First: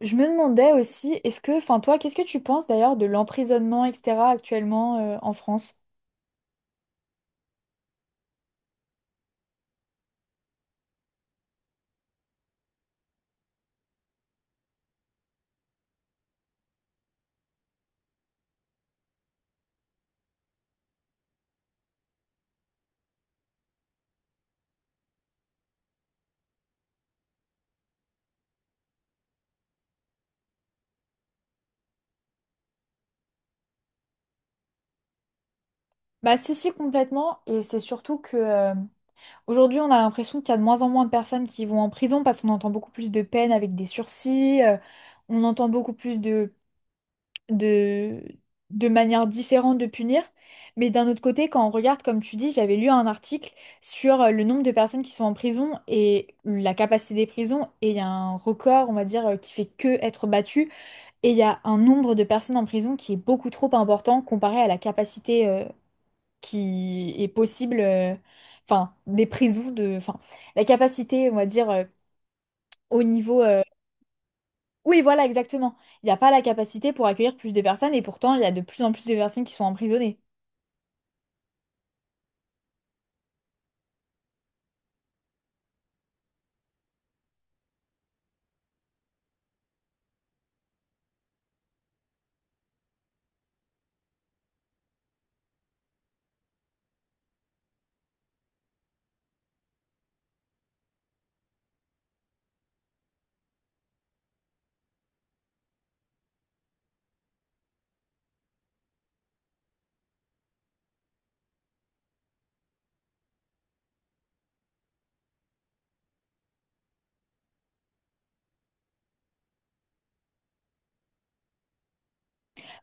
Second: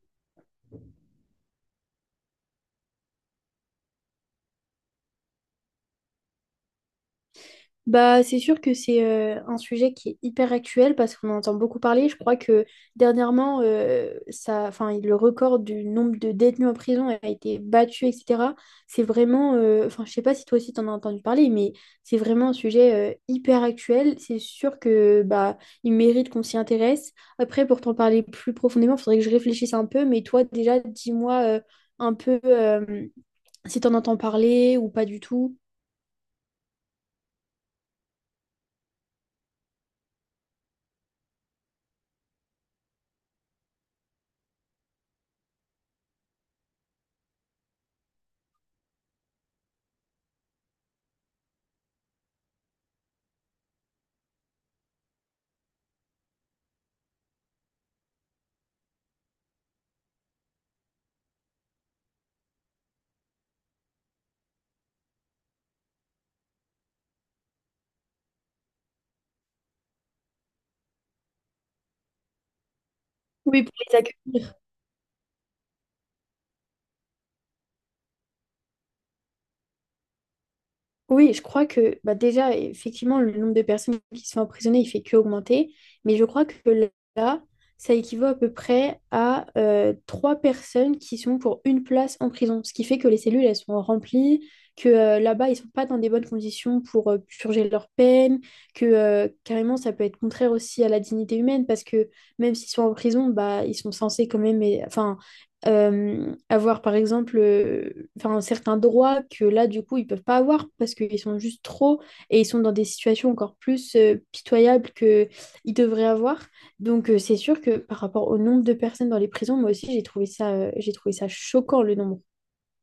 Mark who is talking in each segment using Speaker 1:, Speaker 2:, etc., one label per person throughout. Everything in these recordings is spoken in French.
Speaker 1: Je me demandais aussi, est-ce que, toi, qu'est-ce que tu penses d'ailleurs de l'emprisonnement, etc., actuellement en France?
Speaker 2: Bah, c'est sûr que c'est un sujet qui est hyper actuel parce qu'on en entend beaucoup parler. Je crois que dernièrement, le record du nombre de détenus en prison a été battu, etc. C'est vraiment, enfin, je sais pas si toi aussi t'en as entendu parler, mais c'est vraiment un sujet hyper actuel. C'est sûr que bah, il mérite qu'on s'y intéresse. Après, pour t'en parler plus profondément, il faudrait que je réfléchisse un peu. Mais toi, déjà, dis-moi un peu si t'en entends parler ou pas du tout.
Speaker 1: Bah si, si, complètement. Et c'est surtout que aujourd'hui, on a l'impression qu'il y a de moins en moins de personnes qui vont en prison parce qu'on entend beaucoup plus de peines avec des sursis, on entend beaucoup plus de, de manières différentes de punir. Mais d'un autre côté, quand on regarde, comme tu dis, j'avais lu un article sur le nombre de personnes qui sont en prison et la capacité des prisons, et il y a un record, on va dire, qui fait que être battu. Et il y a un nombre de personnes en prison qui est beaucoup trop important comparé à la capacité qui est possible, des prisons la capacité, on va dire, au niveau.
Speaker 2: Oui, pour les accueils.
Speaker 1: Oui, voilà, exactement. Il n'y a pas la capacité pour accueillir plus de personnes et pourtant, il y a de plus en plus de personnes qui sont emprisonnées.
Speaker 2: Oui, je crois que bah déjà, effectivement, le nombre de personnes qui se font emprisonner, il fait que augmenter. Mais je crois que là, ça équivaut à peu près à trois personnes qui sont pour une place en prison. Ce qui fait que les cellules, elles sont remplies, que là-bas, ils sont pas dans des bonnes conditions pour purger leur peine, que carrément, ça peut être contraire aussi à la dignité humaine, parce que même s'ils sont en prison, bah, ils sont censés quand même, enfin, avoir par exemple enfin, certains droits que là du coup ils peuvent pas avoir parce qu'ils sont juste trop et ils sont dans des situations encore plus pitoyables que ils devraient avoir. Donc c'est sûr que par rapport au nombre de personnes dans les prisons, moi aussi j'ai trouvé ça choquant le nombre.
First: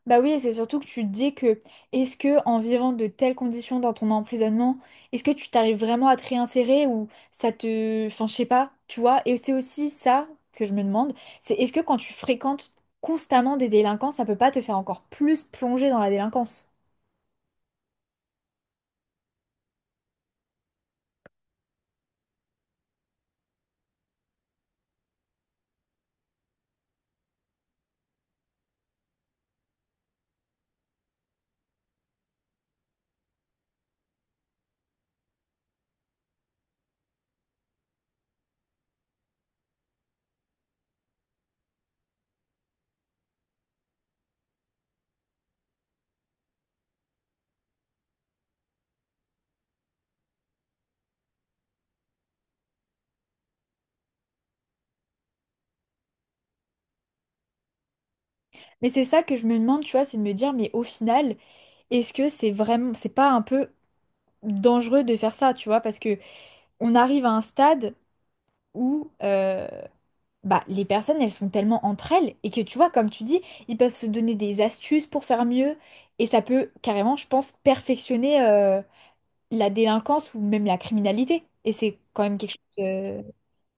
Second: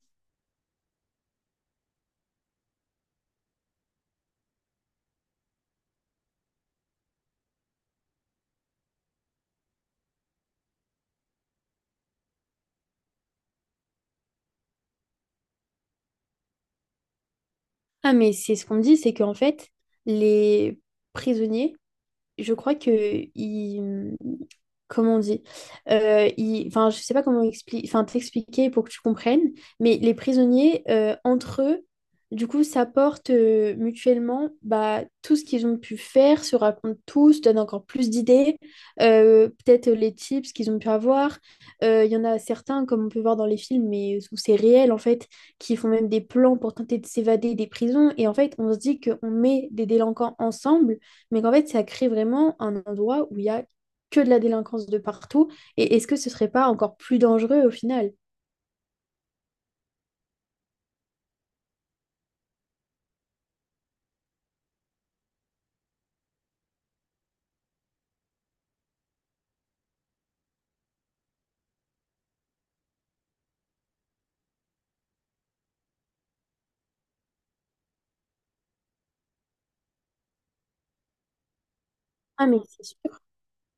Speaker 1: Bah oui, et c'est surtout que tu te dis que est-ce que en vivant de telles conditions dans ton emprisonnement, est-ce que tu t'arrives vraiment à te réinsérer ou ça te... Enfin, je sais pas, tu vois. Et c'est aussi ça que je me demande, c'est est-ce que quand tu fréquentes constamment des délinquants, ça peut pas te faire encore plus plonger dans la délinquance?
Speaker 2: Ah mais c'est ce qu'on me dit, c'est qu'en fait les prisonniers je crois que il comment on dit. Enfin je sais pas comment enfin t'expliquer pour que tu comprennes, mais les prisonniers entre eux du coup s'apportent mutuellement bah tout ce qu'ils ont pu faire, se racontent tous, donnent encore plus d'idées, peut-être les tips qu'ils ont pu avoir. Il y en a certains, comme on peut voir dans les films mais où c'est réel en fait, qui font même des plans pour tenter de s'évader des prisons, et en fait on se dit qu'on met des délinquants ensemble mais qu'en fait, ça crée vraiment un endroit où il y a que de la délinquance de partout. Et est-ce que ce serait pas encore plus dangereux au final?
Speaker 1: Mais c'est ça que je me demande, tu vois, c'est de me dire, mais au final, est-ce que c'est vraiment... C'est pas un peu dangereux de faire ça, tu vois, parce que on arrive à un stade où... Bah, les personnes, elles sont tellement entre elles et que tu vois, comme tu dis, ils peuvent se donner des astuces pour faire mieux et ça peut carrément, je pense, perfectionner la délinquance ou même la criminalité. Et c'est quand même
Speaker 2: Ah,
Speaker 1: quelque
Speaker 2: mais
Speaker 1: chose
Speaker 2: c'est sûr.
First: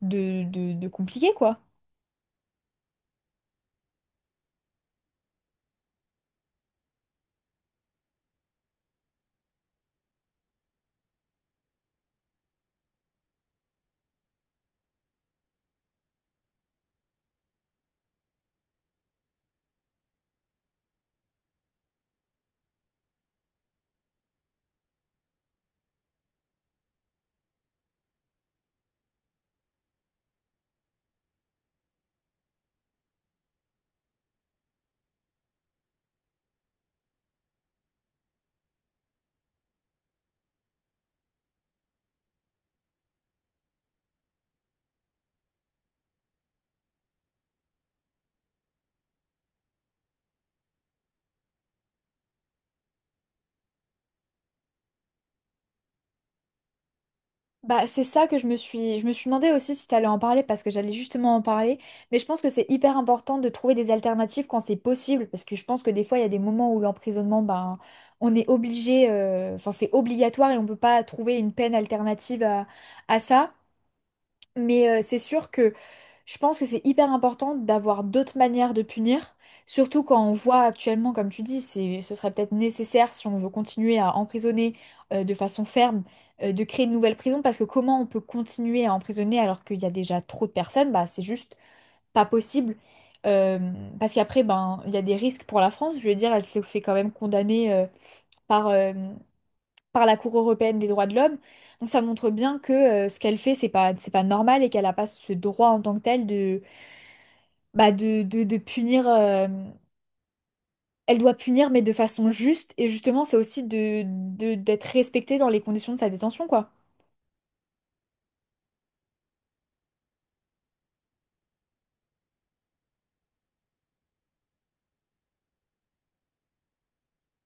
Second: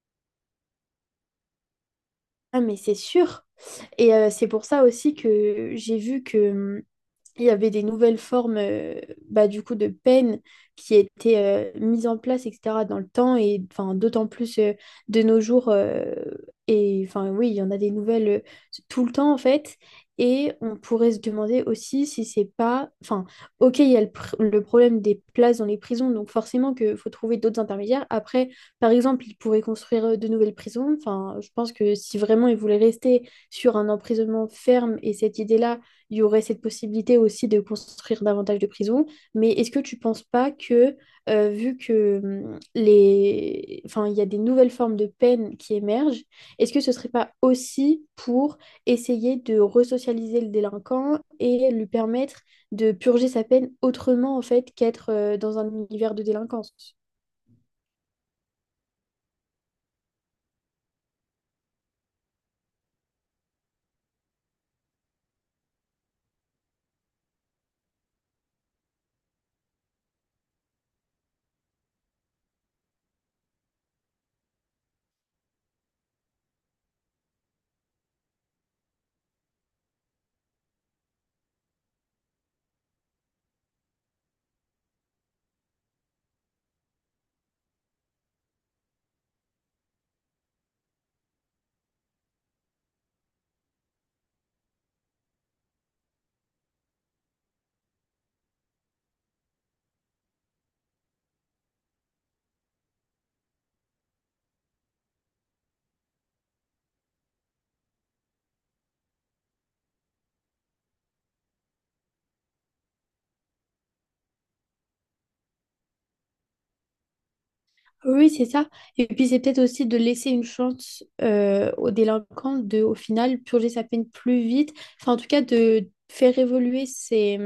Speaker 1: de compliqué, quoi.
Speaker 2: Ah, mais c'est sûr. Et c'est pour ça aussi que j'ai vu que il y avait des nouvelles formes, bah, du coup, de peine qui étaient mises en place, etc, dans le temps, et enfin d'autant plus de nos jours, et enfin oui il y en a des nouvelles tout le temps en fait. Et on pourrait se demander aussi si c'est pas, enfin, ok, il y a le problème des places dans les prisons, donc forcément que faut trouver d'autres intermédiaires. Après, par exemple, ils pourraient construire de nouvelles prisons. Enfin, je pense que si vraiment ils voulaient rester sur un emprisonnement ferme et cette idée-là, il y aurait cette possibilité aussi de construire davantage de prisons. Mais est-ce que tu ne penses pas que, vu que les... enfin, il y a des nouvelles formes de peine qui émergent, est-ce que ce ne serait pas aussi pour essayer de resocialiser le délinquant et lui permettre de purger sa peine autrement, en fait, qu'être dans un univers de délinquance?
Speaker 1: Bah, c'est ça que je me suis demandé aussi si t'allais en parler parce que j'allais justement en parler. Mais je pense que c'est hyper important de trouver des alternatives quand c'est possible parce que je pense que des fois il y a des moments où l'emprisonnement, ben, on est obligé, enfin c'est obligatoire et on peut pas trouver une peine alternative à ça. Mais c'est sûr que je pense que c'est hyper important d'avoir d'autres manières de punir, surtout quand on voit actuellement, comme tu dis, ce serait peut-être nécessaire si on veut continuer à emprisonner de façon ferme, de créer de nouvelles prisons, parce que comment on peut continuer à emprisonner alors qu'il y a déjà trop de personnes, bah c'est juste pas possible. Euh, Parce qu'après, ben, il y a des risques pour la France. Je veux dire, elle se fait quand même condamner euh, par, par la Cour européenne des droits de l'homme. Donc ça montre bien que ce qu'elle fait, c'est pas normal et qu'elle n'a pas ce droit en tant que tel bah, de punir. Elle doit punir, mais de façon juste. Et justement, c'est aussi d'être respectée dans les conditions de sa détention, quoi.
Speaker 2: Oui, c'est ça. Et puis c'est peut-être aussi de laisser une chance au délinquant de, au final, purger sa peine plus vite. Enfin, en tout cas, de faire évoluer ses,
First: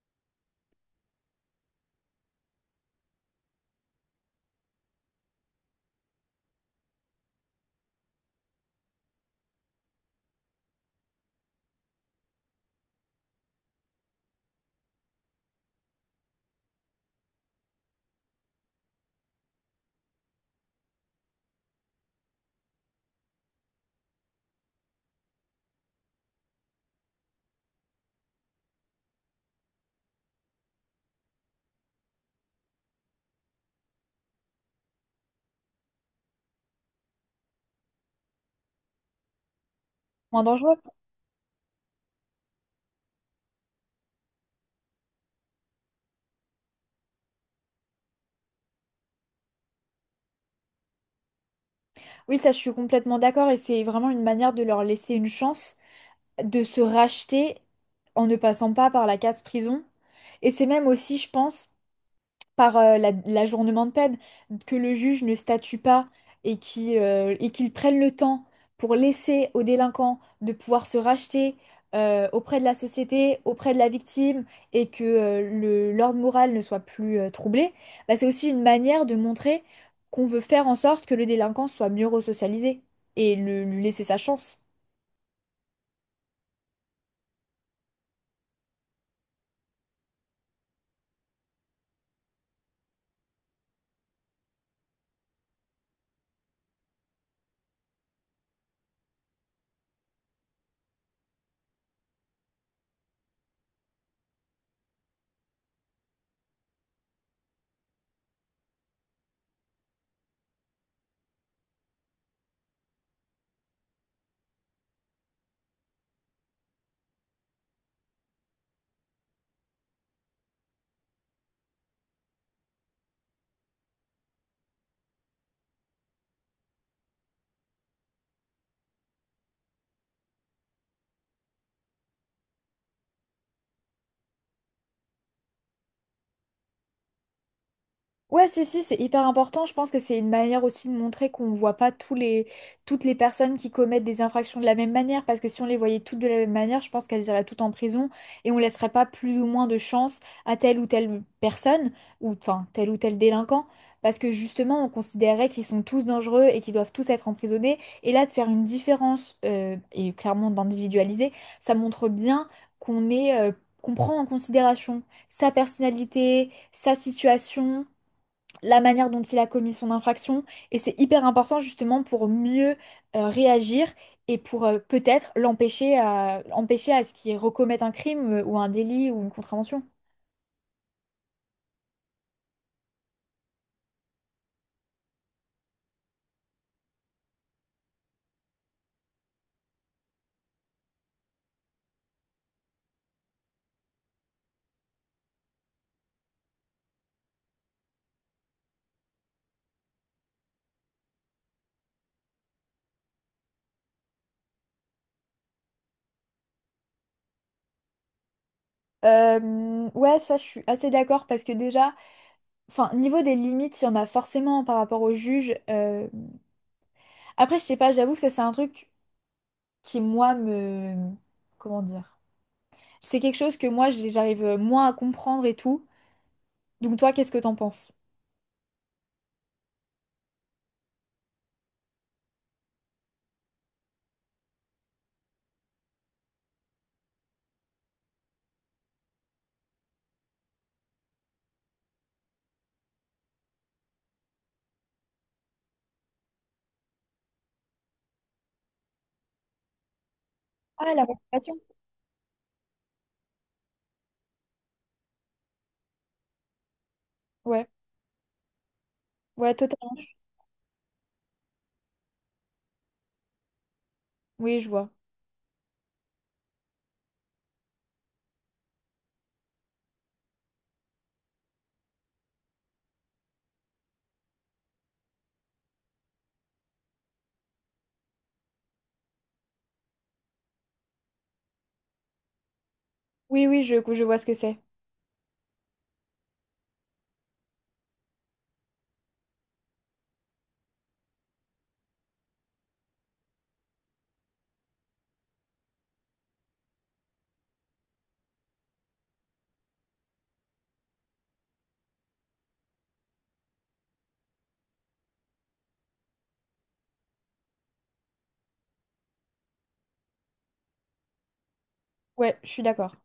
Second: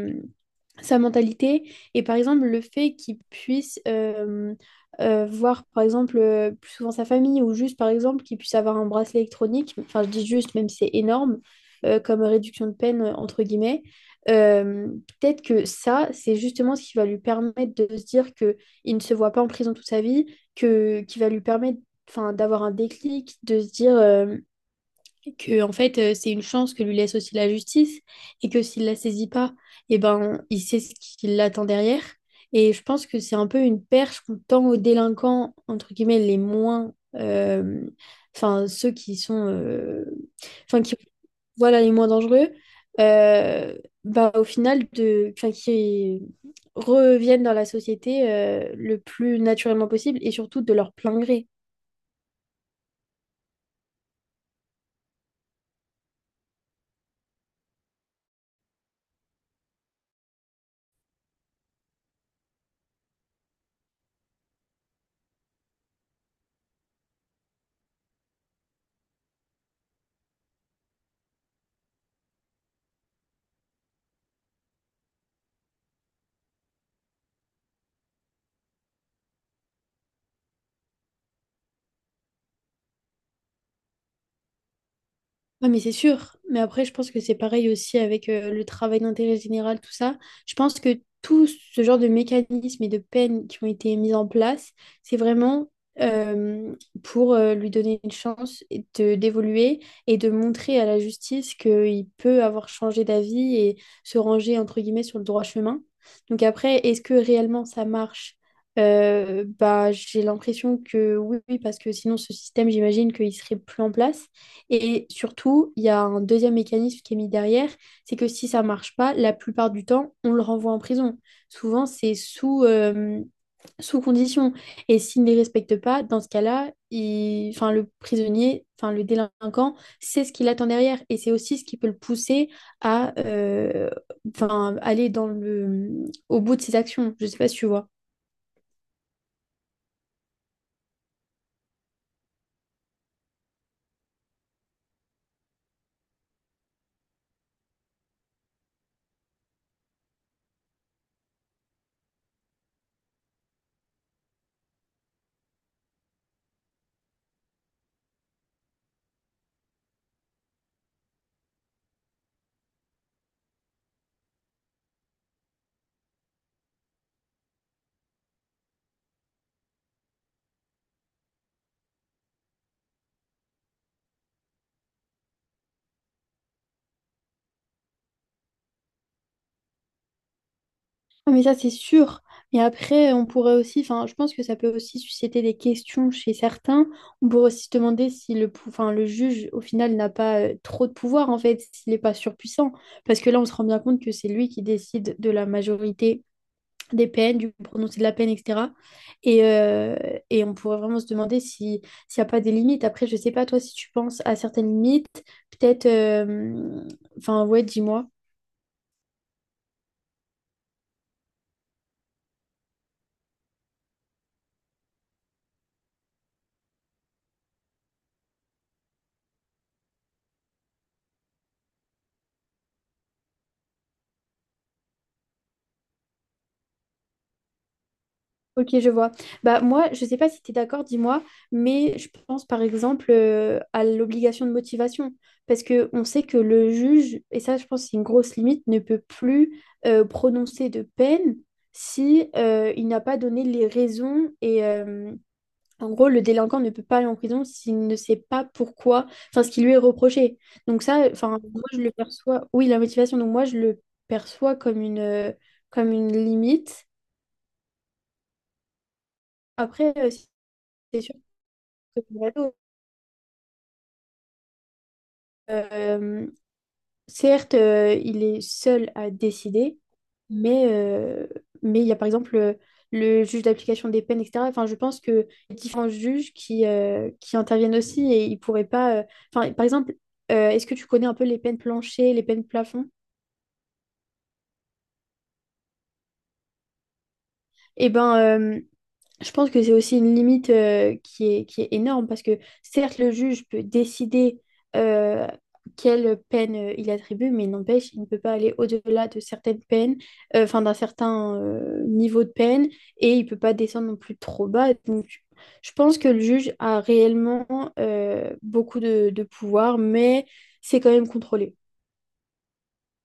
Speaker 2: sa mentalité, et par exemple le fait qu'il puisse voir par exemple plus souvent sa famille, ou juste par exemple qu'il puisse avoir un bracelet électronique. Enfin, je dis juste, même si c'est énorme comme réduction de peine, entre guillemets, euh, peut-être que ça c'est justement ce qui va lui permettre de se dire que il ne se voit pas en prison toute sa vie, que qui va lui permettre enfin d'avoir un déclic, de se dire que en fait c'est une chance que lui laisse aussi la justice, et que s'il la saisit pas, eh ben il sait ce qui l'attend derrière. Et je pense que c'est un peu une perche qu'on tend aux délinquants, entre guillemets, les moins enfin ceux qui sont,
Speaker 1: Moins dangereux.
Speaker 2: enfin qui, voilà, les moins dangereux, euh, bah au final de, enfin, qui reviennent dans la société le plus naturellement possible, et surtout de leur plein gré.
Speaker 1: Oui, ça, je suis complètement d'accord. Et c'est vraiment une manière de leur laisser une chance de se racheter en ne passant pas par la case prison. Et c'est même aussi, je pense, par l'ajournement de peine, que le juge ne statue pas et qui, et qu'il prenne le temps pour laisser au délinquant de pouvoir se racheter auprès de la société, auprès de la victime, et que l'ordre moral ne soit plus troublé, bah, c'est aussi une manière de montrer qu'on veut faire en sorte que le délinquant soit mieux resocialisé et lui laisser sa chance.
Speaker 2: Ah, mais c'est sûr. Mais après, je pense que c'est pareil aussi avec le travail d'intérêt général, tout ça. Je pense que tout ce genre de mécanismes et de peines qui ont été mis en place, c'est vraiment euh, pour lui donner une chance et d'évoluer, et de montrer à la justice qu'il peut avoir changé d'avis et se ranger, entre guillemets, sur le droit chemin. Donc après, est-ce que réellement ça marche? Bah, j'ai l'impression que oui, oui, parce que sinon ce système, j'imagine qu'il serait plus en place. Et surtout, il y a un deuxième mécanisme qui est mis derrière, c'est que si ça marche pas, la plupart du temps, on le renvoie en prison. Souvent, c'est sous condition. Et s'il ne les respecte pas, dans ce cas-là, il... enfin, le prisonnier, enfin, le délinquant, c'est ce qu'il attend derrière. Et c'est aussi ce qui peut le pousser à enfin, aller dans le... au bout de ses actions. Je ne sais pas si tu vois.
Speaker 1: Ouais, si, si, c'est hyper important. Je pense que c'est une manière aussi de montrer qu'on ne voit pas toutes les personnes qui commettent des infractions de la même manière. Parce que si on les voyait toutes de la même manière, je pense qu'elles iraient toutes en prison et on laisserait pas plus ou moins de chance à telle ou telle personne, ou enfin tel ou tel délinquant. Parce que justement, on considérait qu'ils sont tous dangereux et qu'ils doivent tous être emprisonnés. Et là, de faire une différence et clairement d'individualiser, ça montre bien qu'on est, qu'on prend en considération sa personnalité, sa situation la manière dont il a commis son infraction. Et c'est hyper important justement pour mieux réagir et pour peut-être empêcher à ce qu'il recommette un crime ou un délit ou une contravention.
Speaker 2: Ah, mais ça, c'est sûr. Et après, on pourrait aussi, enfin, je pense que ça peut aussi susciter des questions chez certains. On pourrait aussi se demander si le juge, au final, n'a pas trop de pouvoir, en fait, s'il n'est pas surpuissant. Parce que là, on se rend bien compte que c'est lui qui décide de la majorité des peines, du prononcé de la peine, etc. Et, euh, et on pourrait vraiment se demander si, s'il n'y a pas des limites. Après, je sais pas, toi, si tu penses à certaines limites, peut-être, enfin, ouais, dis-moi.
Speaker 1: Ouais, ça je suis assez d'accord parce que déjà, enfin, niveau des limites, il y en a forcément par rapport au juge. Après, je sais pas, j'avoue que ça c'est un truc qui moi me... Comment dire? C'est quelque chose que moi j'arrive moins à comprendre et tout. Donc toi, qu'est-ce que t'en penses?
Speaker 2: Ok, je vois. Bah, moi, je sais pas si tu es d'accord, dis-moi, mais je pense par exemple à l'obligation de motivation. Parce que on sait que le juge, et ça je pense que c'est une grosse limite, ne peut plus prononcer de peine si il n'a pas donné les raisons. Et en gros, le délinquant ne peut pas aller en prison s'il ne sait pas pourquoi, enfin ce qui lui est reproché. Donc
Speaker 1: Ah, la
Speaker 2: ça, enfin,
Speaker 1: motivation.
Speaker 2: moi je le perçois, oui, la motivation, donc moi je le perçois comme comme une, limite.
Speaker 1: Ouais, ouais,
Speaker 2: Après,
Speaker 1: totalement.
Speaker 2: si c'est Colorado,
Speaker 1: Oui, je vois.
Speaker 2: euh, certes, il est seul à décider, mais euh, mais il y a par exemple le juge d'application des peines, etc. Enfin, je pense que il y a différents juges qui interviennent aussi, et ils pourraient pas. Enfin, par exemple, est-ce que tu connais un peu les peines planchers, les peines plafond?
Speaker 1: Oui, oui, je vois ce que c'est.
Speaker 2: Eh ben, je pense que c'est aussi une limite qui est énorme, parce que certes, le juge peut décider euh, quelle peine il attribue, mais n'empêche, il ne peut pas aller au-delà de certaines peines, enfin d'un certain niveau de peine, et il ne peut pas descendre non plus trop bas. Donc, je pense que le juge a réellement beaucoup de pouvoir, mais c'est quand même contrôlé.
Speaker 1: Ouais, je suis d'accord.